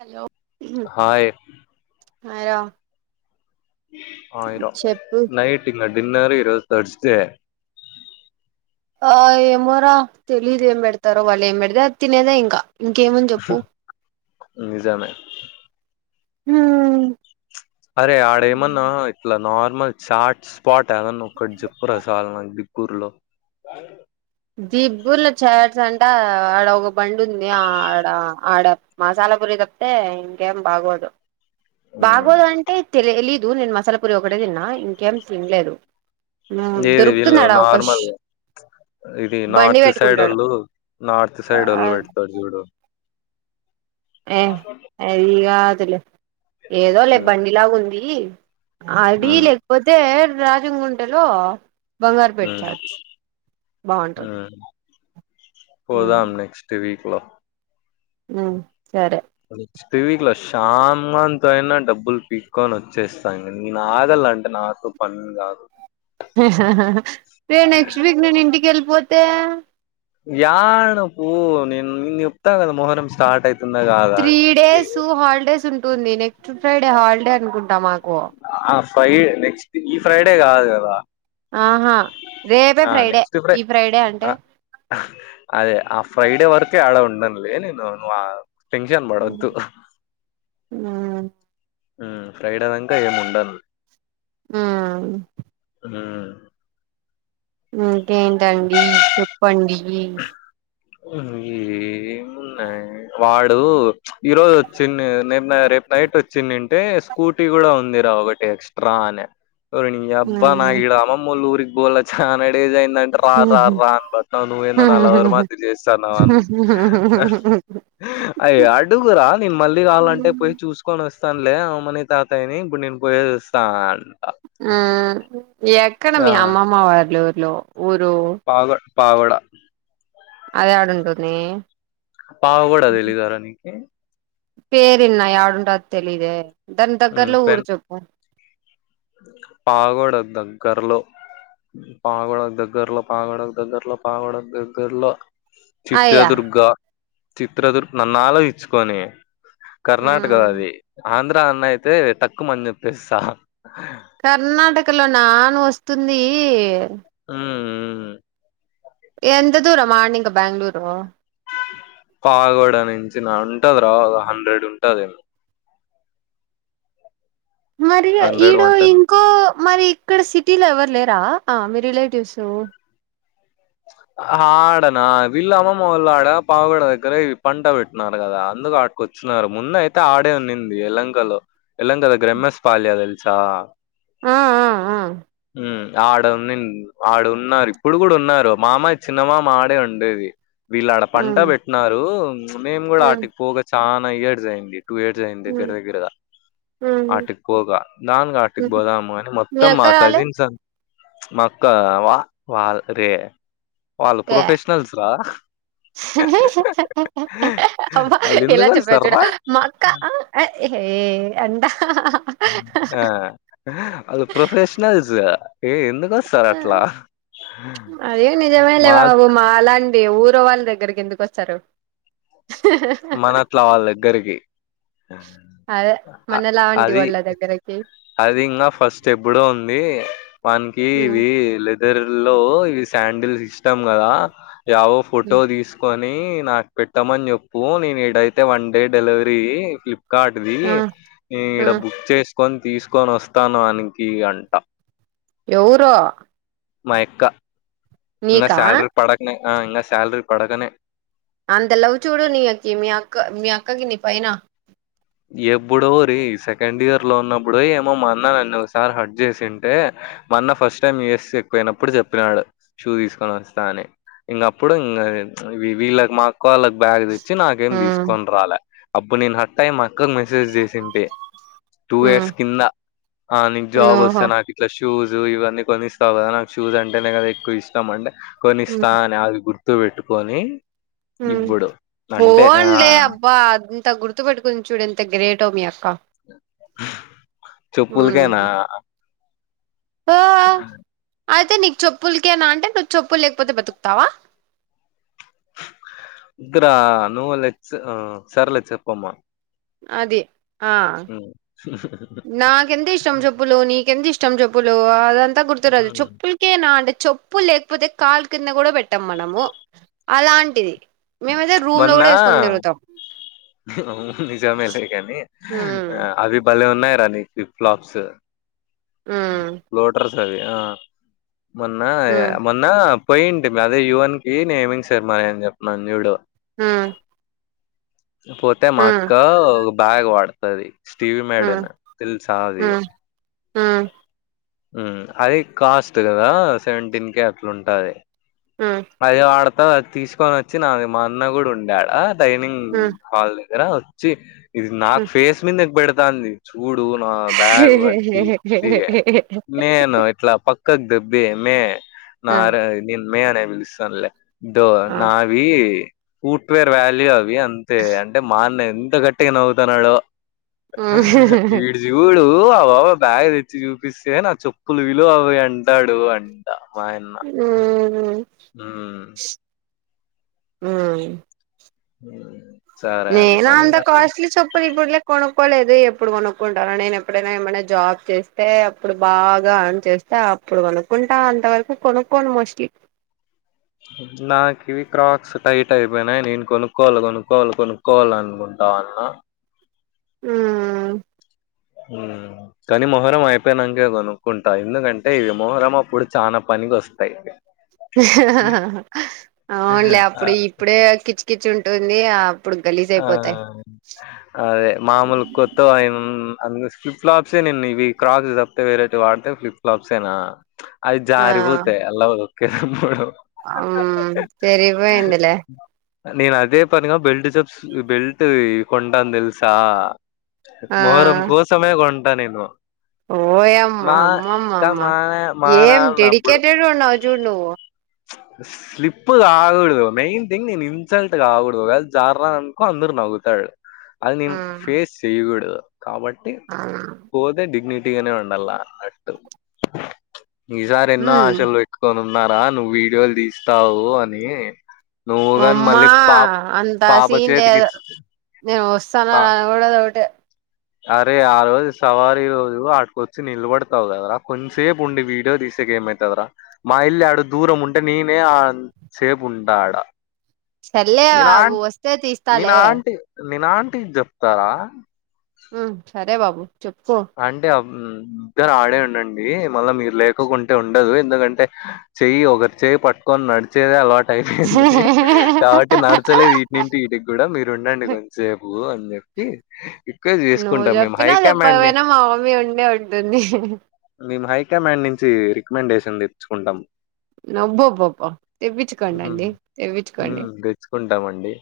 Hello hi hi Ram ఆయర చెప్పు night ఇంగ డిన్నర్ ఈరోజు తర్డ్స్ే ఆ ఏమోరా తెలీదు ఎంబెడతార వాళ్ళు ఏం బె డితే అది తినేదే ఇంకా ఇంకేమని చెప్పు నిజమే అరే ఆడేమన్న ఇట్లా నార్మల్ చాట్ స్పాట్ ఏదన్నా ఒకటి చెప్పు రా చాల నాకు దిగ్గుూరులో దిబ్బల చాట్స్ అంటే ఆడ ఒక బండి ఉంది ఆడ ఆడ మసాలా పురి తప్పతే ఇంకేం బాగోదు ఉమ్. బాగోదు అంటే తెలీదు నేను మసాలా పూరి ఒకటే తిన్నా ఇంకేం తినలేదు ఏది వీళ్ళు దొరుకుతున్నాడా అవకాశ నార్మల్ ఇది నార్త్ సైడ్ ఊళ్ళుళ్ళు నార్త్ సైడ్ వాళ్ళు పెడతారు చూడు ఏ అది గా దు లె ఏదో లే మ్మ్ బండిలాగా ఉంది అది మ్మ్ లేకపోతే రాజం గుంటలో బంగారు పెట్ చార్ట్స్ బాగుంటది మ్మ్ ఉమ్ పోదాం నెక్స్ట్ వీక్ లో ఆ సరే పడిచ్ పివీ లో షాగాంత అయినా డబ్బులు పీక్కొని వచ్చేస్తా నే నాగలి అంటే నాతో పని అంగాదు రే నెక్స్ట్ వీక్ నేను ఇంటికి వెళ్ళిపోతే యాడ పో నేన్ చెప్తగద మొహరం స్టార్ట్ ఐతే త్రీ డేసు హాలిడేస్ ఉంటుంది నెక్స్ట్ ఫ్రైడే హాలిడే అనుకుంటా మాకు ఆ ఫ్రై నెక్స్ట్ ఈ ఫ్రైడే కాదు కదా ఆహా రేపే ఆ ఫ్రైడే నెక్స్ట్ ఫ్రై ఈ ఫ్రైడే అంటే ఆ, అదే ఆ ఫ్రైడే వరకే ఆడ ఉండన్లే నేను నువ్ ఆ టెన్షన్ పడొద్దు నా ఉమ్ ఫ్రైడే దాంక ఏమ్ ఉండన్ ఆ ఆ ఇంకేంటండి చెప్పండీ ఉ ఏమున్నాది వాడు ఈ రోజు వచ్చింది నిన్న రేపు నైట్ వచ్చిందింటే స్కూటీ కూడా ఉందిరా ఒకటి ఎక్సట్రా ట్రా అనే ఒరే నీ అబ్బా నాకిడా అమ్మమ్మమ్మోల్ల ఊరికి పోల చాలాడేస్ అయింద అంటే రా రా రా అనిబట్ నిన్న నా లవరు మాధ్య చేస్తాను వాన్ను అయ్య అడుగురా నేను మళ్ళీ కావాలంటే ఉమ్ పోయి చూసుకొని వస్తానులే అమ్మమ్మ తాతయ్య ని ఇప్పుడు నేను పోయే వస్తా అంట అ ఎక్కడ ఆ మీ అమ్మమ్మ వల్లూర్లో ఊరు పాగడ్ పావడ అది యాడుంటుంది పావు కూడా తెలీదరా నీకి పేరిన్నా యాడుంటదో తెలిదే దాని ఉమ్, దగ్గర్లో ఊరు చెప్పు పావ్గోడ దగ్గర్లో పాగడ దగ్గర్లో పాగడ దగ్గర్లో పాగడ దగ్గర్లో అయ్యా చిత్రదుర్గ చిత్రదుర్గ నన్నాలోచించుకోని కర్ణాటక మ్ అది ఆంధ్రా అన్న అయితే టక్కుమని చెప్పేస్తా కర్ణాటకలోన నువ్వు వస్తుంది ఉమ్ ఎంత దూరం అడ్నింక బెంగుళూరు పాగోడ నుంచి నా ఉంటది రా ఒక హండ్రెడ్ ఉంటది మరి హండ్రెడ్ ఈడో వన్ టెన్ ఇంకో మరి ఇక్కడ సిటీలో ఎవరు లేరా అ మీ రిలేటివ్స్ ఆడనా వీళ్ళ అమ్మమ్మ వాళ్ళు ఆడ పావగడ దగ్గర పంట పెట్టిన్నారు కదా అందుకు ఆ కొచ్చునారు ముందు అయితే ఆడే ఉన్నింది ఎల్లంకలో ఎల్లంకలో దగ్గర ఎమ్మెస్పాల్య తెలుసా ఆ ఆ ఆ ఉ ఆడ ఉన్నింది ఆడ ఉన్నారు ఇప్పుడు కూడా ఉన్నారు మామ చిన్నమామాడే ఉండేది వీళ్ళు ఆడ ఆ పంట పెట్టినారు మేము మ్ కూడా మ్ వాటికి పోగా చానా ఇయర్స్ అయింది టూ ఇయర్సయింది దగ్గర మ్ దగ్గరగా మ్ ఆటికి పోగా నాన్ ఆటికి పోదాము కాని మీ మొత్తం అక్క మా రాలే కజిన్స్ అం మక్క వా వాల్ రే వాళ్ళు ప్రొఫెషనల్స్ రా అమ్మా ఎలా చెప్పా చూడా ఆళ్ళెందుకొస్తార్రా? మా అక్కా అహే అంట ఆ వాళ్లు ప్రొఫెషనల్స్ ఎ ఎందుకు సార్ అట్లా మా మాలాంటి ఊరి వాళ్ళ దగ్గరకి ఎందుకు వస్తారు మన అట్లా వాళ్ళ దగ్గరికి అదే మన అ- లావంటి అది వాళ్ళ దగ్గరకి అది ఇంకా ఫస్ట్ ఎప్పుడో ఉంది వానికి ఉమ్, ఇది లేదు ఇద్దర్లో ఇ శాండిల్ సిష్టటం కదా రావో ఫోటో ఉమ్, తీసుకని నీ నాకు పెట్టామని చెప్పు నేనీడైతే one day delivery Flipkart ది ఆ ఆ ఈడ బుక్ చేసుకొని తీసుకొని వస్తాను ఆనికి అంట ఎవరో మా యక్క ఇంకా నీకా శాలరీ పడకనే ఇంకా శాలరీ పడకనే అంత లవు చూడు నీకి మీ అక్క మీ అక్కకి నీ పైన ఎప్పుడోరి సెకండ్ ఇయర్ లో ఉన్నప్పుడు ఏమో మా అన్న నన్ను ఒకసారి హట్ చేసింటే మా అన్న ఫస్ట్ టైమ్ యూఎస్ ఎక్పోయినప్పుడు చెప్పినాడు షూ తీసుకొని వస్తా అని ఇంక అప్పుడు ఇంకా వీళ్ళకి మాఅక్క వాళ్ళకి బ్యాగ్ వచ్చి నాకేం ఉమ్ తీసుకొని రాలే అప్పుడు నేను హట్టై మా అక్క కి మెసేజ్ చేసింటే టూ ఉమ్ ఇయర్స్ కింద ఆ నీకు ఉమ్, జాబ్ వస్తే ఓహో నాకు ఇట్లా షూజు ఇవన్నీ కొన్నిస్తావు కదా నాకు షూస్ అంటేనే కదా ఎక్కువ ఇష్టం అంటే ఉమ్ కొనిస్తా అని అది గుర్తు పెట్టుకొని ఇప్పుడు అంటే ఆ పోనిలేే అబ్బా అది ఇంత గుర్తుపెట్టుకుని చూడు ఎంత గ్రేటో మీ అక్క చెప్పులు కేనా మ్మ్ ఆ అయితే నీకు చెప్పులకేనా అంటే నువ్వు చెప్పులు లేకపోతే బతుకుతావా ఇదరా నువ్వు లెచ్చు సర్లే చెప్పమ్మా అది ఆ హ్మ్ ఎంత ఇష్టం చెప్పులు నీకెంత ఇష్టం చెప్పులు అదంతా గుర్తుకురాదు హ్మ్ చెప్పీ చెప్పేనా అంటే చెప్పు లేకపోతే కాలు కింద కూడా పెట్టాం మనము అలాంటిది మేమైతే రూం లో మొన్న కూడా వేసుకొని తిరుగుతాం అవును నిజమేలే కానీ మ్మ్ అది భలే ఉన్నాయి రా నీ ఫ్లీప్ ఫ్లాప్స్ మ్మ్ లోటర్స్ అది ఆ మొన్న మొన్న పోయింటి అదే యువన్ కి నేను శర్మ అని చెప్పిన్నాను జూడు ఆ పోతే మా అక్క ఒక బ్యాగ్ వాడుతది స్టీవీ మేడిన్ తెలిసా అది ఆ అది కాస్ట్ కదా సెవెంటీన్ కే అట్లా ఉంటది ఆ అది వాడతా అది తీసుకొని వచ్చి నాది మా అన్న కూడా ఉండే ఆడ డైనింగ్ మ్మ్ హాల్ దగ్గర వచ్చి ఇది నాకు మ్మ్ ఫేస్ మీదకు పెడతాంది చూడు నా బ్యాగ్ అది ఇది తీ నేను ఇట్లా ప క్కగ్ దొబ్బి మే మ్మ్ నార నిన్ మే అనే పిలుస్తాన్లే ఆ ఆ అవి ఫూట్వేర్ వ్యాల్యూ అవి అంతే అంటే మాన్న ఎంత గట్టి గా నవ్వుతాన్నాడో చూడు ఆ బ్యాగ్ తెచ్చి చూపిస్తే నా చెప్పులు విలువ అవవి అంటాడు అడి మా ఉ ఆ ఆ ఉ నేను అంతా కాస్లి చెప్పులు ఎప్పులే కొనుక్కోలేదు ఎప్పుడు కొనుక్కుంటారా నేను ఎప్పుడైనా ఏమైనా జాబ్ చేస్తే అప్పుడు బాగా అర్న్ చేస్త అప్పుడు కొనుక్కుంటా అంత వరకు కొనుక్కోను మోస్ట్లీ నాకి ఇవి క్రాక్స్ టైట్ అయిపోయినాయి నేను కొనుక్కోవలి కొనుకోవలి కొను కోవాల అనుకుంటా ఉన్న ఆ ఉ కానీ మొహరం అయిపోయినాకే కొనుక్కుంటా ఎందుకంటే ఇవి మొహరం అప్పుడు చాలా పనికి వస్తాయి అవునులే ఆ! అప్పుడు ఇప్పుడే కిచి కిచి ఉంటుంది ఆ ఆ అదే మామూలు కొ ఆ ఫ్లిప్లాప్సే నేను ఇవి క్రాక్స్ తప్పతే వేరేటివి వాడితే ఫ్లిప్ ఫలాప్సేనా అది ఆ జారి పోతే ఎల్లవదు ఉమ్ సరి పోయిందిలే నేను అదే పనిగా బెల్ట్ జప్స్ బెల్ట్వి కొంటాను తెల్సా ఆ మొహరం కోసమే కొంటా నేను ఓయమ్మా మా అమ్మమ్మ ఇంకా అమ్మ మా మా ఏం నాన్న డెడికేటెడ్ ఉన్నావు చూడు నువ్వు స స్లిప్ కాకూడదు మెయిన్ థింగ్ నేను ఇన్సల్ట్ కాకూడదు ఒకవేళ జర్రా అనుకో అందరు నవ్వుతాడు అది ఆ నేను ఫేస్ చెయ్యకూడదు కాబట్టి ఆ పోతే డిగ్నిటీగానే ఉండాల అట్టు ఈ సారి ఎన్నో ఉమ్ ఆశలు పెట్టు కని ఉన్నారా నువ్వు వీడియోలు తీస్తావు అని నువ్వు గాని ఓమ్మా మళ్ళీ పాప అంత పాప సీన్ చేతికి లేదు ఇచ్చి నేను వస్తాను పా- రానో కూడా ఒకటి అరే ఆ రోజు సవారి రోజు ఆడికొచ్చి నిలబడతావు కదా కొంసేపు ఉండి వీడియోసు తీసు ఏమైతది రా మా ఇల్లి ఆడు దూరం ఉంటే నేనే ఆ సేపు ఉంటాడా సర్లే అ వస్తే తీస్తాలే నేను ఆంటీ కి చెప్తారా ఉమ్ సరే బాబు చెప్పు ఆంటీ ఇద్దరు ఆడే ఉండండి మళ్ళా మీరు లేకోకుంటే ఉండదు ఎందుకంటే చెయ్యి ఒకరి చెయి పట్టుకొని నడిచేదే అలవాటు అయిపోయింది కాబట్టి నడచలేదు ఇంటింటి వీటికి కూడా మీరు ఉండండి కొంసేపు అని చెప్పి నువ్వు చెప్పినా కమాండ్‌ని చెప్పకపోయినా మా మమ్మీ ఉండే ఉంటుంది మేము హైకమాండ్ నుంచి రికమెండేషన్ తెచ్చుకుంటాం నబ్బబ్బబ్బ తెప్పించుకోండి అండి తెప్పించుకోండి తీకుంటామండి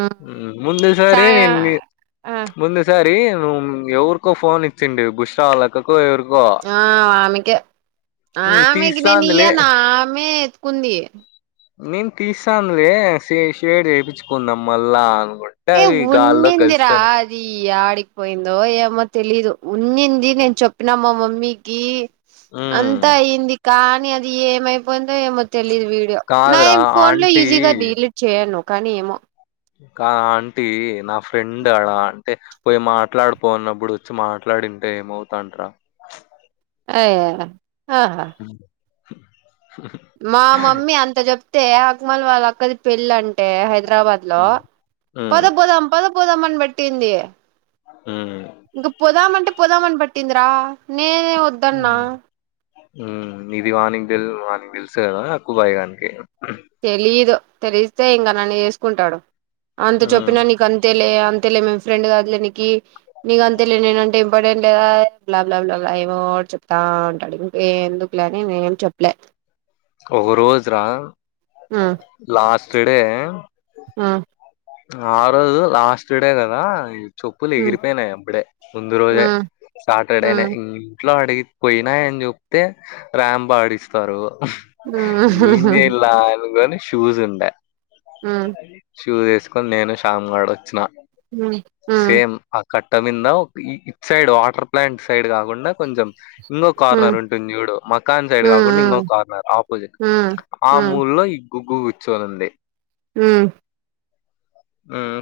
ఉమ్, ముందు చా సారీ నేను మీ ఆ ముందు సారి నువ్వు ఎవరికో ఫోన్ ఇచ్చిండి బుష్రావాల క్కకో ఎవరికో ఆ ఆమెకే హ్మ్. ఆమెకి నేను తీస్తాందిలే. ఇయ్య నా ఆమె ఎత్తుకుంది నేను తీసానులే షేడ్ చేయించుకుందాం మళ్ళా అనుకోం ఏ ఉన్నీంది రా అది ఆడికిపోయిందో ఏమో తెలీదు ఉన్నింది నేను చెప్పినా మా మమ్మీకి హ్మ్. అంతా అయింది కానీ అది ఏమైపోయిందో ఏమో తెలీదు వీడియో నా కాదురా ఏం ఫోన్ లో ఆంటీ ఈజీగా డిలీట్ చేయను కానీ ఏమో ఆ అంటీ నా ఫ్రెండ్ ఆడా అంటే పోయి మాట్లాడిపోన్నప్పుడు వచ్చి మాట్లాడింటే ఏమవుతాంటార అయ ఆహా హ్మ్. మా మమ్మీ అంత చెప్తే అక్మల్ వాళ్ళ అక్కది పెళ్ళి అంటే హైదరాబాద్ హలో పద హ్మ్. పోదాం పద పోదం అని బట్టింది హ ఇంకా పోదామంటే పోదామని పట్టిందిరా నేనే వద్దన్న హ్మ్. ఇది వానికి తెలీదు వానికి తెలుసు కదా అక్కు బాయి గానికి తెలీదు తెలిస్తే ఇంకా నన్ను ఏసుకుంటాడు అంత హ్మ్. చెప్పినా నీకు అంతేలే అంతేలే మేం ఫ్రెండ్ కాదులేనికి నీకు అంతేలే నేనంటే ఇంపార్టెంట్ లేదా బ్లా బ్లా ఏమో చెప్తా అంటాడు ఇంక ఎందుకు చెప్పలనే నేనేమ్ చెప్పలే ఒక రోజు రా ఆ లాస్ట్ డే ఆ ఆ రోజు లాస్ట్ డే కదా చెప్పులు హ్మ్ ఎగిరిపోయినాయి అప్పుడే ముందు రోజే హ్మ్ సాటర్డేనే హ్మ్ ఇంట్లో అడిగి పోయినాయని చెప్తే రాంప్ ఆడిస్తారు హ్మ్ ఏం చేయల్లా అనుకోని షూస్ ఉండే హ్మ్ షూస్సు నేను శ్యామ్ గాడు వచ్చిన హ్మ్ సేమ్ కట్టమీన్నా ఇ ఇటుసైడ్ వాటర్ ప్లాంట్ సైడ్ కాకుండా కొంచెం ఇంకో హ్మ్ కార్నర్ ఉంటుంది చూడు మకాన్ సైడ్ కాకుండా ఇంకో హ్మ్ కార్నర్ ఆపోజిట్ హ్మ్ ఆ హ్మ్ మూలలో ఈ గుగ్గు కూర్చొనింది ఆ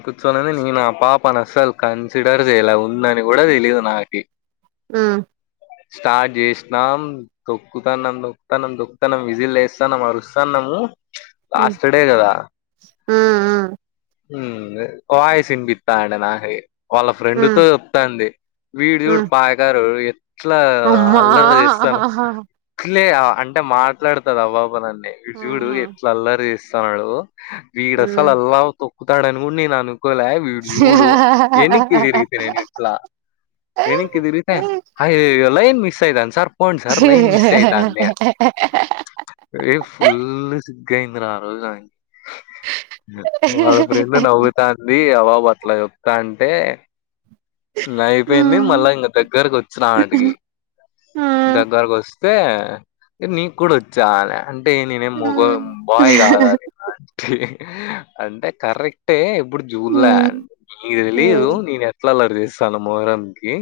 కూర్చోనింది నే నా పాపని అస్సలు కన్సిడర్ చేయలే ఉందని కూడా తెలియదు నాకి ఆ స్టార్ట్ చేసినాం తొక్కుతానం తొక్కుతానం తొక్కుతానం విజిల్ వేస్తానము మరుస్తాన్నాము లాస్ట్ డే కదా ఆ వాయిస్ ఇనిపిస్తండే నాకి వాళ్ళ హ్మ్ ఫ్రెండ్తో చెప్తాంది వీడుజూడు హ్మ్ పాయకారోడు ఇట్లా అమ్మా అల్లరి చేస్తాను ఇట్లే అంటే మాట్లాడతడు ఆ బాబు అనల్నే వీడుజూడు హ్మ్ ఎట్లా అల్లరి చేస్తున్నాడో వీడస్సల్ హ్మ్ అల్వాల్ తొక్కుతాడని గూడా నేను అనుకోలే వీడుజూడు యెనిక్కి దిరిగితే నేను ఎట్లా యెనిక్కిదిరిగితే హ్మ్ అయ్యయో లైన్ మిస్ అయితాంది సార్ పోండి సార్ లైన్ మిస్ అయితాంది ఏ ఫుల్ సిగ్గ్ అయింది రా ఆరోజు నా వాళ్ళ ఫ్రెండ్ నవ్వుతాం ది అ బాబు అట్ల ఒక్క అంటే నై పోయింది మళ్ళా ఇంగ దగ్గరకు వచ్చిన ఆంటికి దగ్గరకు వస్తే వస్తే నీకు గూడా వచ్చా అనే అంటే నేనే మొగొ బాయ్ గాదా ఆంటీ అంటే కర్రయి అంటే ఇప్పుడు జూల్లే ఆమె నీకు దెలీయదు నేను ఎట్లా అల్లరి జేస్తాను మొహరంకి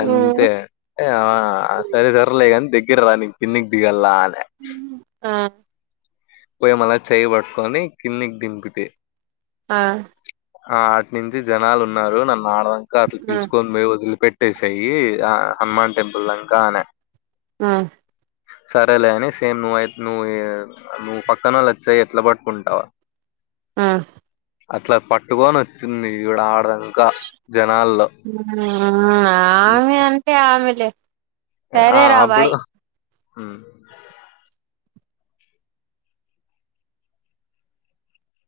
అంతే ఏ ఆ సరే సర్లేగాని దగ్గర రా నే కిందికి దిగాల్లా అనే ఆ పోయి మళ్ళ చేయి పట్టుకొని కిందికి దింపితే ఆ ఆ అట్ నుంచి జనాలు ఉన్నారు నన్ను ఆడదాంక అట్ల పిలుచుకొని బోయి వదిలిపెట్ సేయ్యి ఆ హనుమాన్ టెంపుల్ దాంకా అనే ఉమ్ సరేలే అని సేమ్ నువ్వు అయి నువ్వు నువ్వు పక్కనోళ్ళ చేయి ఎట్లా పట్టుకుంటావ్ ఉమ్ అట్లా పట్టుకొని వచ్చింది ఈవిడ ఆడదాంకా జనాల్లో ఉమ్ ఆమె అంతే ఆమెలే ఆ సరే రా అప్పుడు బాయ్ ఉమ్